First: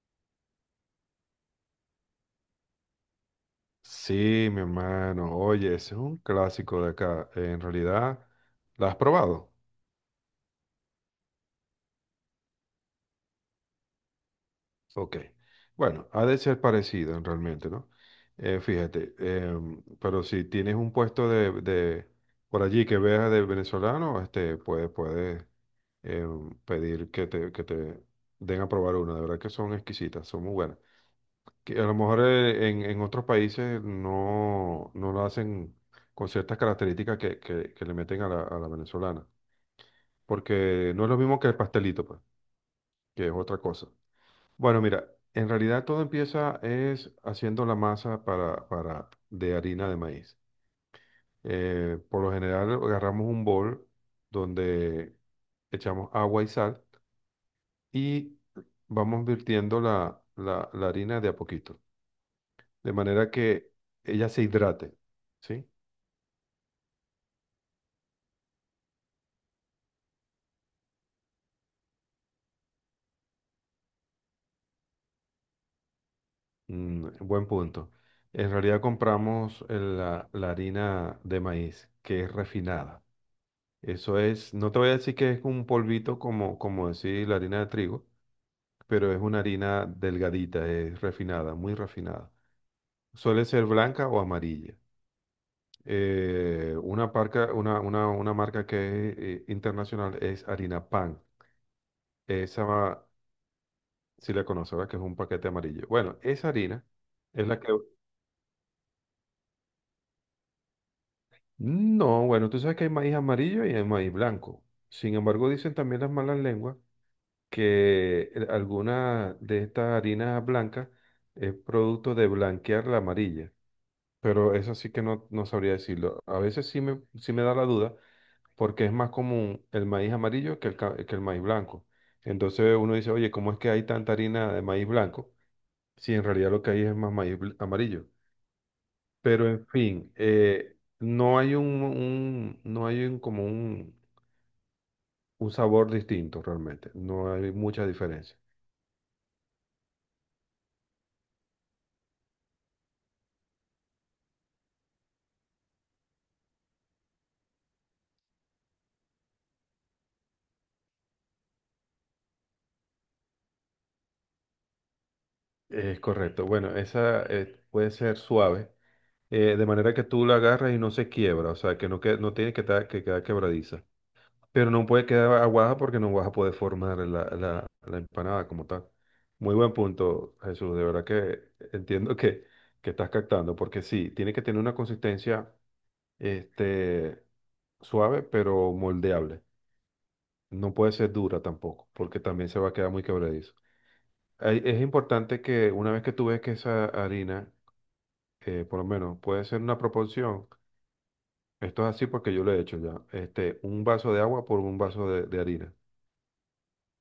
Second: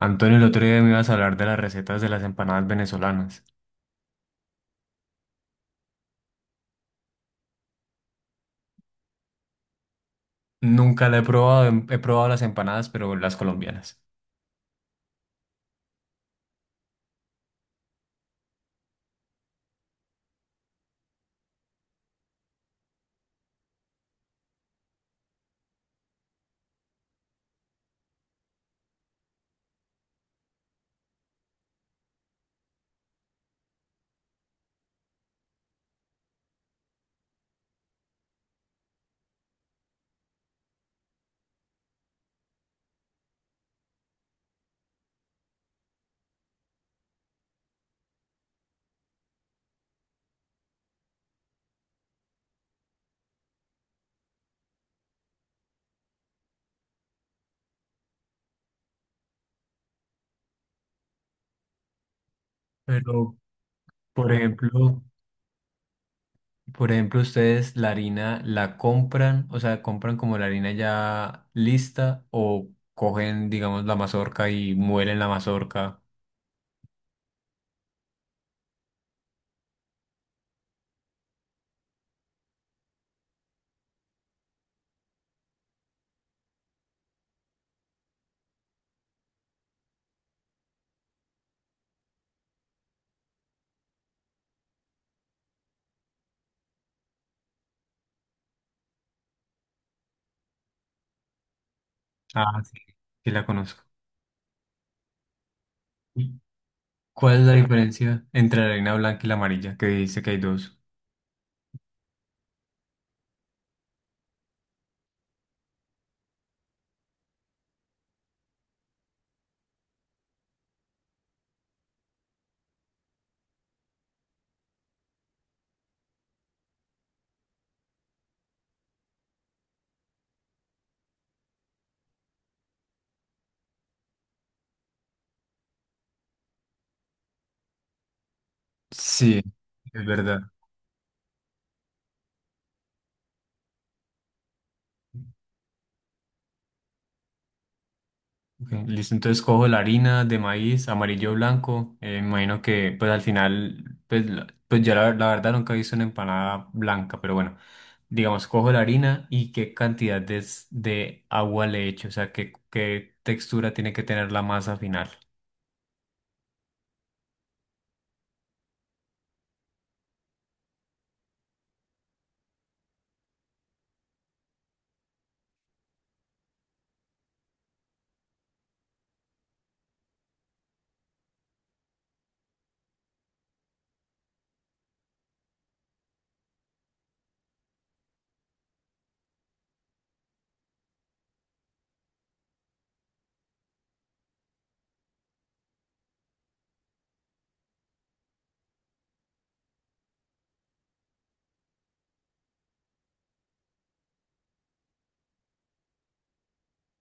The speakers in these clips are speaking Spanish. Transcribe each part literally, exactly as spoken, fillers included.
Antonio, el otro día me ibas a hablar de las recetas de las empanadas venezolanas. Sí, mi hermano. Oye, ese es un clásico de acá. En realidad, ¿la has probado? Nunca la he probado, em- he probado las empanadas, pero las colombianas. Ok. Bueno, ha de ser parecido en realmente, ¿no? Eh, fíjate, em, pero si tienes un puesto de, de por allí que veas de venezolano, este, puedes, puedes em, pedir que te, que te den a probar una. De verdad que son exquisitas, son muy buenas. Que a lo mejor eh, en, en otros países no, no lo hacen con ciertas características que, que, que le meten a la, a la venezolana. Porque no es lo mismo que el pastelito, pues, que es otra cosa. Bueno, mira, en realidad todo empieza es haciendo la masa para, para, de harina de maíz. Eh, por lo general agarramos un bol donde echamos agua y sal y vamos virtiendo la, la, la harina de a poquito, de manera Pero, que ella por se hidrate, ejemplo, ¿sí? por ejemplo, ustedes la harina la compran, o sea, compran como la harina ya lista o cogen, digamos, la mazorca y muelen la mazorca. Mm, buen punto. En realidad compramos eh, la la harina de maíz, que es refinada. Eso es, no te voy a decir que es un polvito como, como decir la harina de trigo, pero es una harina delgadita, es refinada, muy refinada. Suele ser blanca o amarilla. Eh, una, parca- una, una- Una marca que es eh, internacional es harina pan. Ah, sí, Esa, sí la conozco. si la conoces, ¿verdad? Que es un paquete amarillo. Bueno, ¿Y esa harina ¿Cuál es es la la que... diferencia entre la harina blanca y la amarilla? Que dice que hay dos. No, bueno, tú sabes que hay maíz amarillo y hay maíz blanco. Sin embargo, dicen también las malas lenguas que el- alguna de estas harinas blancas es producto de blanquear la amarilla, pero eso sí que no, no sabría decirlo. A veces sí me, sí me da la duda porque es más común el maíz amarillo que el, ca- que el maíz blanco. Entonces uno dice, oye, ¿cómo es que hay tanta harina de maíz blanco si en realidad lo que hay es más maíz bl- amarillo? Sí, Pero en es fin, verdad. eh, no hay un, un- no hay un, como un, un sabor distinto realmente, no hay mucha diferencia. Ok, listo, entonces cojo la harina de maíz amarillo o blanco. Eh, me imagino que pues al final, pues, la- pues yo la, la verdad nunca he visto una empanada blanca, pero bueno, digamos, cojo la harina y qué cantidad de, s- de agua le echo, o sea, qué, qué textura tiene que tener la masa final. Es correcto. Bueno, esa eh, puede ser suave, eh, de manera que tú la agarras y no se quiebra, o sea, que no, que, no tiene que, ta- que quedar quebradiza. Pero no puede quedar aguada porque no vas a poder formar la, la- la empanada como tal. Muy buen punto, Jesús. De verdad que entiendo que, que estás captando, porque sí, tiene que tener una consistencia este, suave, pero moldeable. No puede ser dura tampoco, porque también se va a quedar muy quebradizo. Hay- Es importante que una vez que tú ves que esa harina eh, por lo menos puede ser una proporción, esto es así porque yo lo he hecho ya, este, un vaso de agua por un vaso de, de harina,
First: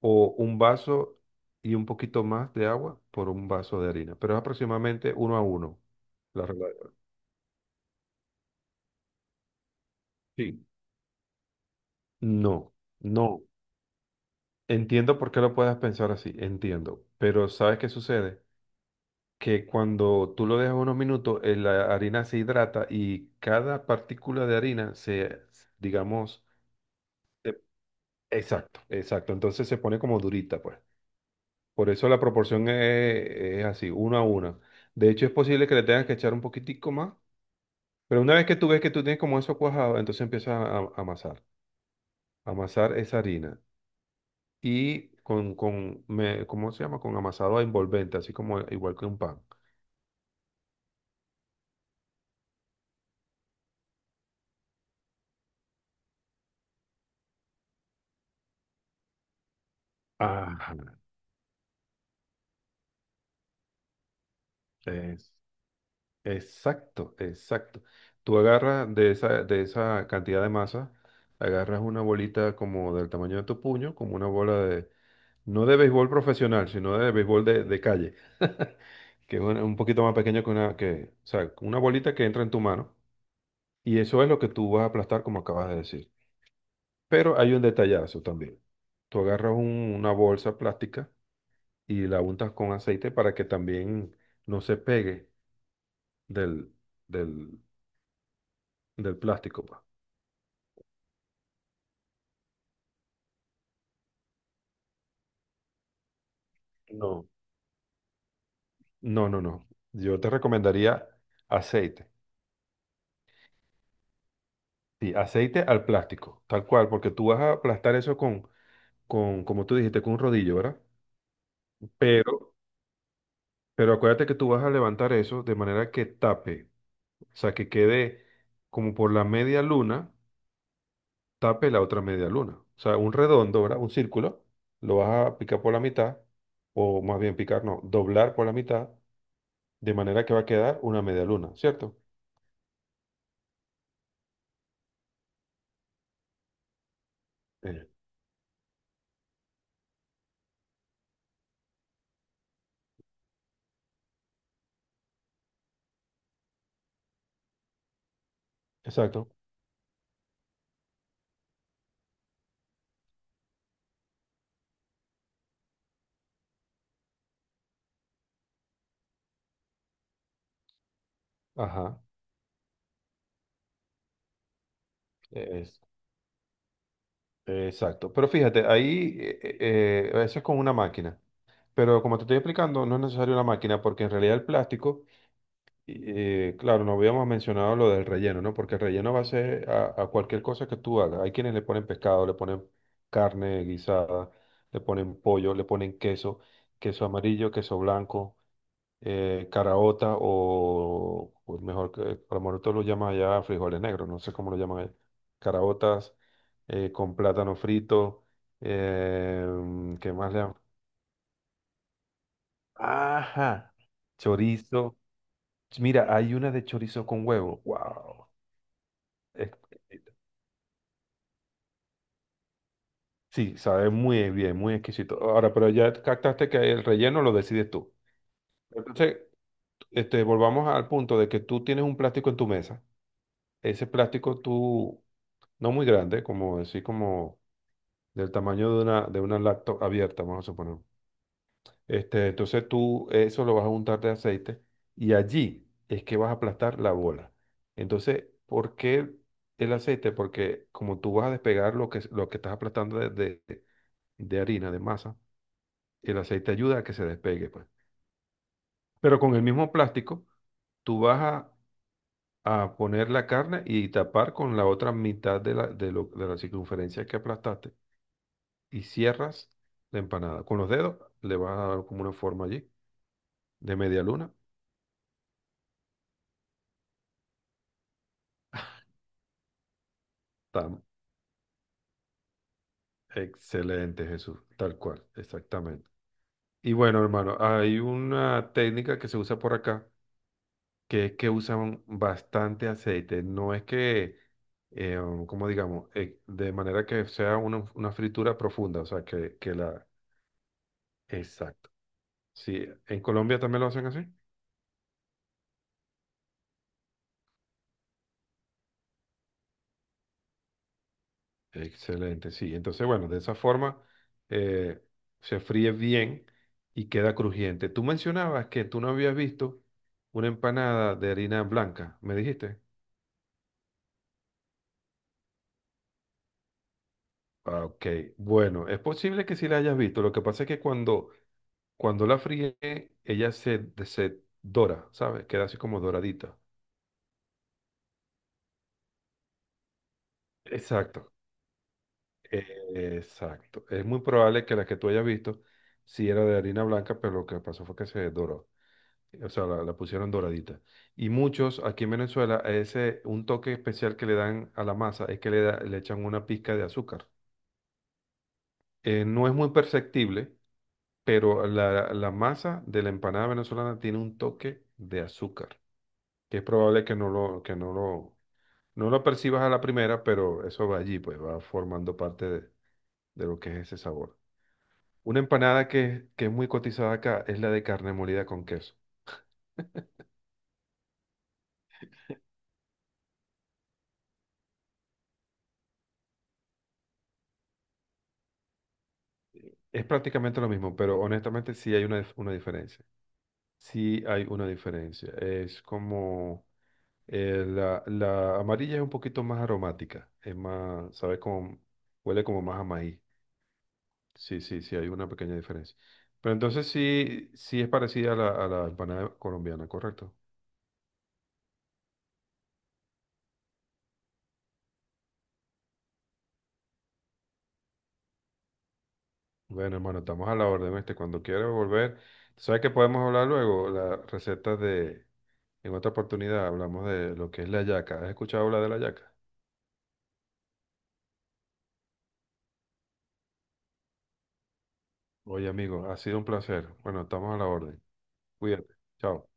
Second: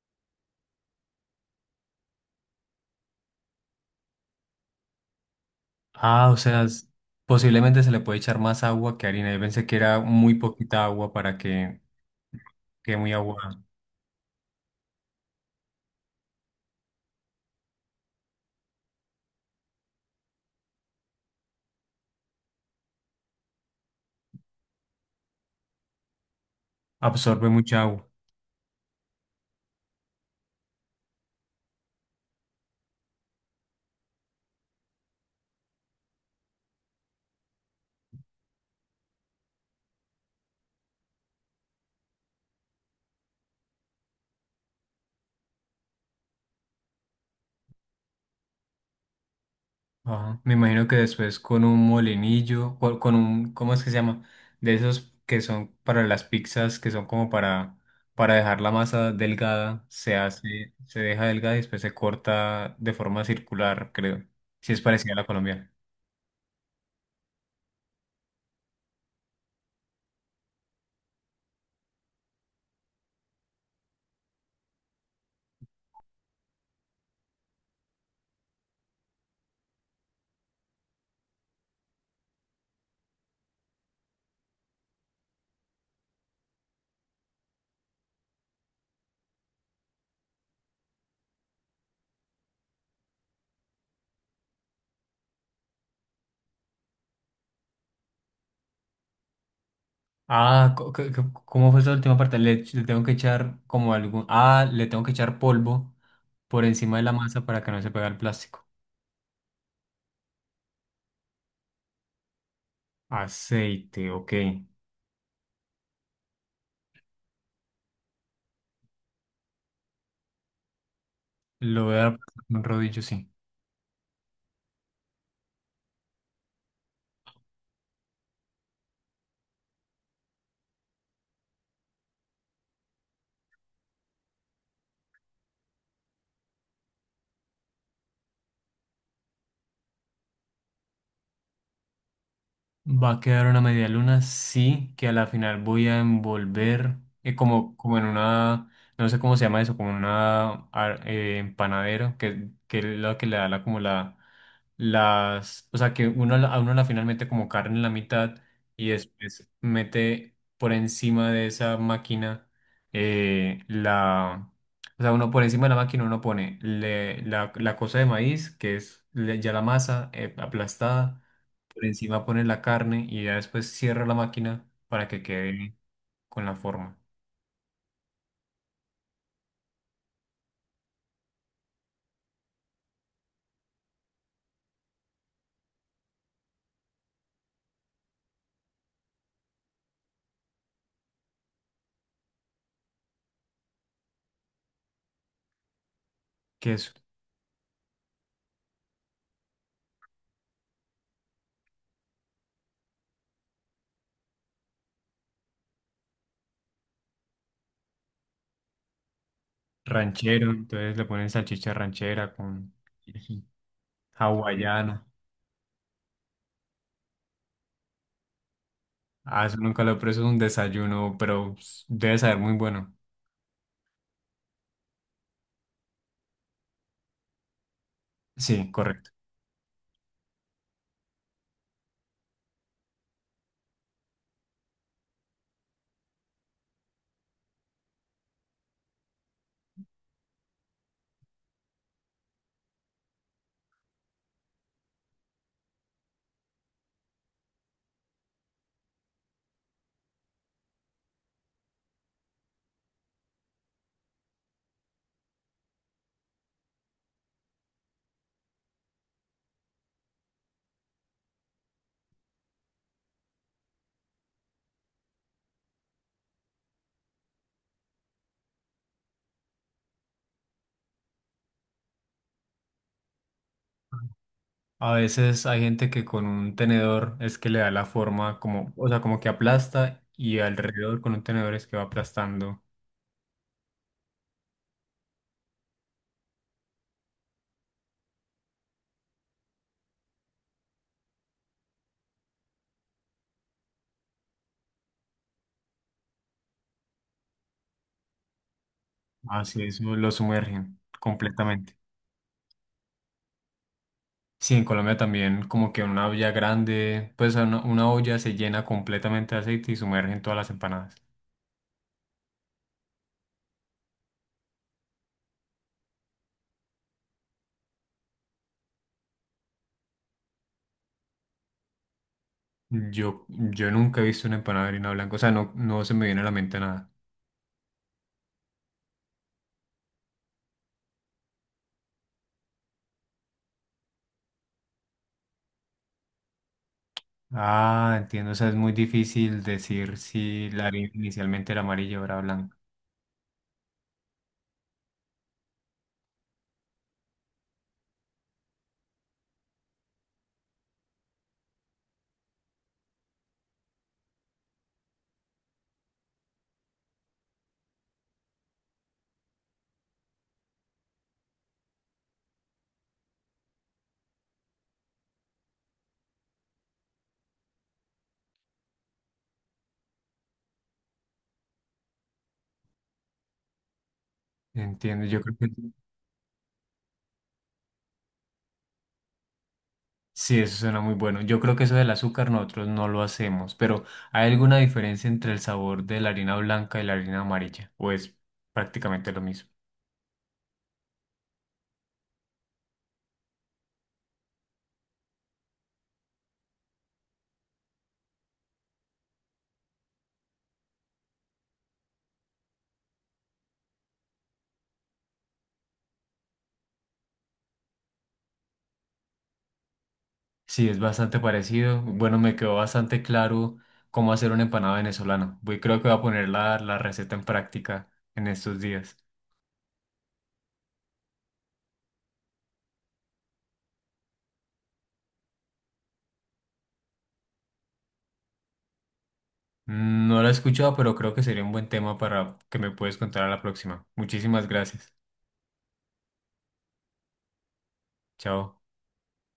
o un vaso y un poquito más de agua por un vaso de harina, pero es aproximadamente uno a uno. Ah, o La sea, regla de- s- oro. posiblemente se le puede echar más agua que harina. Yo pensé que era muy Sí. poquita agua para que No, quede muy agua, no. Entiendo por qué lo puedas pensar así, entiendo, pero ¿sabes qué sucede? Que cuando tú lo dejas unos minutos, eh, la harina se hidrata y cada partícula de harina se, digamos, absorbe se mucha agua. exacto, exacto. Entonces se pone como durita, pues. Por eso la proporción es, es así, uno a uno. De hecho, es posible que le tengas que echar un poquitico más, pero una vez que tú ves que tú tienes como eso cuajado, entonces empiezas a, a amasar. Amasar esa harina. Y con, con me- ¿cómo se llama? Con amasado envolvente, así como igual que un pan. Ajá. Me imagino que después con un molinillo, o con un, ¿cómo es que se llama? De esos que son para las pizzas, que son como para, para dejar la masa delgada, se Ajá, hace, se deja delgada y después se corta de forma circular, creo. Si es parecida a la es, colombiana. exacto, exacto. Tú agarras de esa, de esa cantidad de masa, agarras una bolita como del tamaño de tu puño, como una bola de no de béisbol profesional, sino de béisbol de, de calle, que es un, un poquito más pequeño que una, que, o sea, una bolita que entra en tu mano y eso es lo que tú vas a aplastar, como acabas de decir. Pero hay un detallazo también. Tú agarras un- una bolsa plástica y la untas con aceite para que también no se pegue del, del, del plástico, pues. Ah, co- co- co- ¿Cómo fue esa última parte? Le, ech- le tengo que echar como algún, ah, le tengo que echar polvo por encima de la No. masa para que no se pegue al plástico. No, no, no. Yo te recomendaría aceite. Aceite, ok. Sí, aceite al plástico, tal cual, porque tú vas a aplastar eso con con, como tú dijiste, con un rodillo, ¿verdad? Lo voy a dar Pero, un rodillo, sí. pero acuérdate que tú vas a levantar eso de manera que tape, o sea, que quede como por la media luna, tape la otra media luna. O sea, un redondo, ¿verdad? Un círculo, lo vas a picar por la mitad, o más bien picar, no, doblar por la mitad, de manera que va a quedar una media luna, ¿cierto? Va a quedar una media luna, sí, que a la final voy a envolver eh, como, Eh, como en una, no sé cómo se llama eso, como en una ar- eh, empanadero, que, que es lo que le da la, como la, las, o sea, que uno la- a uno a la final mete como carne en la mitad y exacto. después mete por encima de esa máquina eh, la, o sea, uno por encima de la máquina uno pone le- la, la cosa de maíz, que es le- ya la masa eh, aplastada. Por Ajá. encima pone la carne y ya después cierra la máquina para que quede Es- con la forma. exacto. Pero fíjate, ahí eh, eh, eh, eso es con una máquina. Pero como te estoy explicando, no es necesario una máquina porque en realidad el plástico Eh, claro, no habíamos mencionado lo del relleno, ¿no? Porque el relleno va a ser a, a cualquier cosa que tú hagas. Hay quienes le ponen pescado, le ponen carne guisada, le ponen pollo, le ponen queso, Queso queso amarillo, queso blanco, eh, caraota o, o mejor que, a lo mejor tú lo llamas allá frijoles negros, no sé cómo lo llaman allá. Caraotas eh, con plátano frito, eh, ¿qué más le ranchero, llaman? entonces le ponen salchicha ranchera con Ajá, chorizo. hawaiana. Mira, hay una de chorizo con huevo. ¡Wow! Ah, eso nunca lo he Exquisito. preso, es un desayuno, pero pues, debe saber muy bueno. Sí, sabe muy bien, muy exquisito. Ahora, pero ya captaste que el relleno lo decides tú. Sí, correcto. Entonces, este, volvamos al punto de que tú tienes un plástico en tu mesa. Ese plástico tú, no muy grande, como decir, como del tamaño de una, de una laptop abierta, vamos a suponer. Este, entonces tú eso lo vas a untar de aceite y allí es que vas a aplastar la bola. Entonces, ¿por qué el aceite? Porque como tú vas a despegar lo que, lo que estás aplastando de de- de harina, de masa, y el aceite ayuda a que se despegue, pues. Pero con el mismo plástico, tú vas a, a poner la carne y tapar con la otra mitad de la, de lo- de la circunferencia que aplastaste y cierras la empanada. Con los dedos le vas a dar como una forma allí de media luna. A veces hay gente que con un tenedor es que le da la forma como, o sea, como que aplasta y Tan alrededor con un tenedor es que va aplastando. excelente, Jesús, tal cual, exactamente. Y bueno, hermano, hay una técnica que se usa por acá que es que usan bastante aceite. No es que, eh, um, como digamos, eh, de manera que sea una, una fritura profunda, o sea, que, que Así la... eso lo sumergen Exacto. completamente. Sí, en Colombia también lo hacen así. Sí, en Colombia también como que una olla grande, pues una, una olla se llena completamente de aceite y sumergen todas las empanadas. Excelente, sí. Entonces, bueno, de esa forma eh, se fríe bien y queda crujiente. Tú mencionabas que tú no habías visto una empanada de harina blanca, ¿me dijiste? Yo, yo nunca he visto una empanada de harina blanca, o sea, no, no se me viene a la mente nada. Ah, ok, bueno, es posible que sí la hayas visto. Lo que pasa es que cuando, cuando la fríe, ella se, se dora, ¿sabes? Queda así como doradita. Ah, entiendo, o sea, es muy difícil decir si la harina Exacto, inicialmente era amarilla o era blanca. e- exacto. Es muy probable que la que tú hayas visto sí era de harina blanca, pero lo que pasó fue que se doró. O sea, la, la pusieron doradita. Y muchos aquí en Venezuela, a ese, un toque especial que le dan a la masa es que le, da- le echan una pizca de azúcar. Eh, no es muy perceptible, pero la, la masa de la empanada venezolana tiene un toque de azúcar, que es probable que no lo, que no lo, no lo percibas a la primera, pero eso va allí, pues va formando parte de, de lo que es ese sabor. Entiendo, Una yo creo que empanada que, que es muy cotizada acá es la de carne molida con queso. sí, eso suena muy bueno. Yo creo que eso del azúcar nosotros no lo hacemos, pero ¿hay alguna diferencia entre el sabor de la harina blanca y la harina amarilla? ¿O es prácticamente lo mismo? Es prácticamente lo mismo, pero honestamente sí hay una, dif- una diferencia. Sí hay una diferencia. Es como eh, la, la amarilla es un poquito más aromática, es más, sabe como, huele como más a maíz. Sí, sí, sí, hay una pequeña diferencia. Pero entonces sí, sí es parecida a la, a la empanada colombiana, correcto. Sí, es bastante parecido. Bueno, me quedó bastante claro cómo hacer una empanada venezolana. Voy, creo que voy a poner la, la receta en práctica en estos días. Bueno, hermano, estamos a la orden, este. Cuando quieras volver, tú sabes que podemos hablar luego. Las recetas de, en otra oportunidad hablamos de lo que es la yaca. ¿Has escuchado hablar de la yaca? Mm, no la he escuchado, pero creo que sería un buen tema para que me puedes contar a la próxima. Muchísimas gracias. Oye, amigo, ha sido un placer. Bueno, estamos a la orden. Chao. Cuídate. Chao.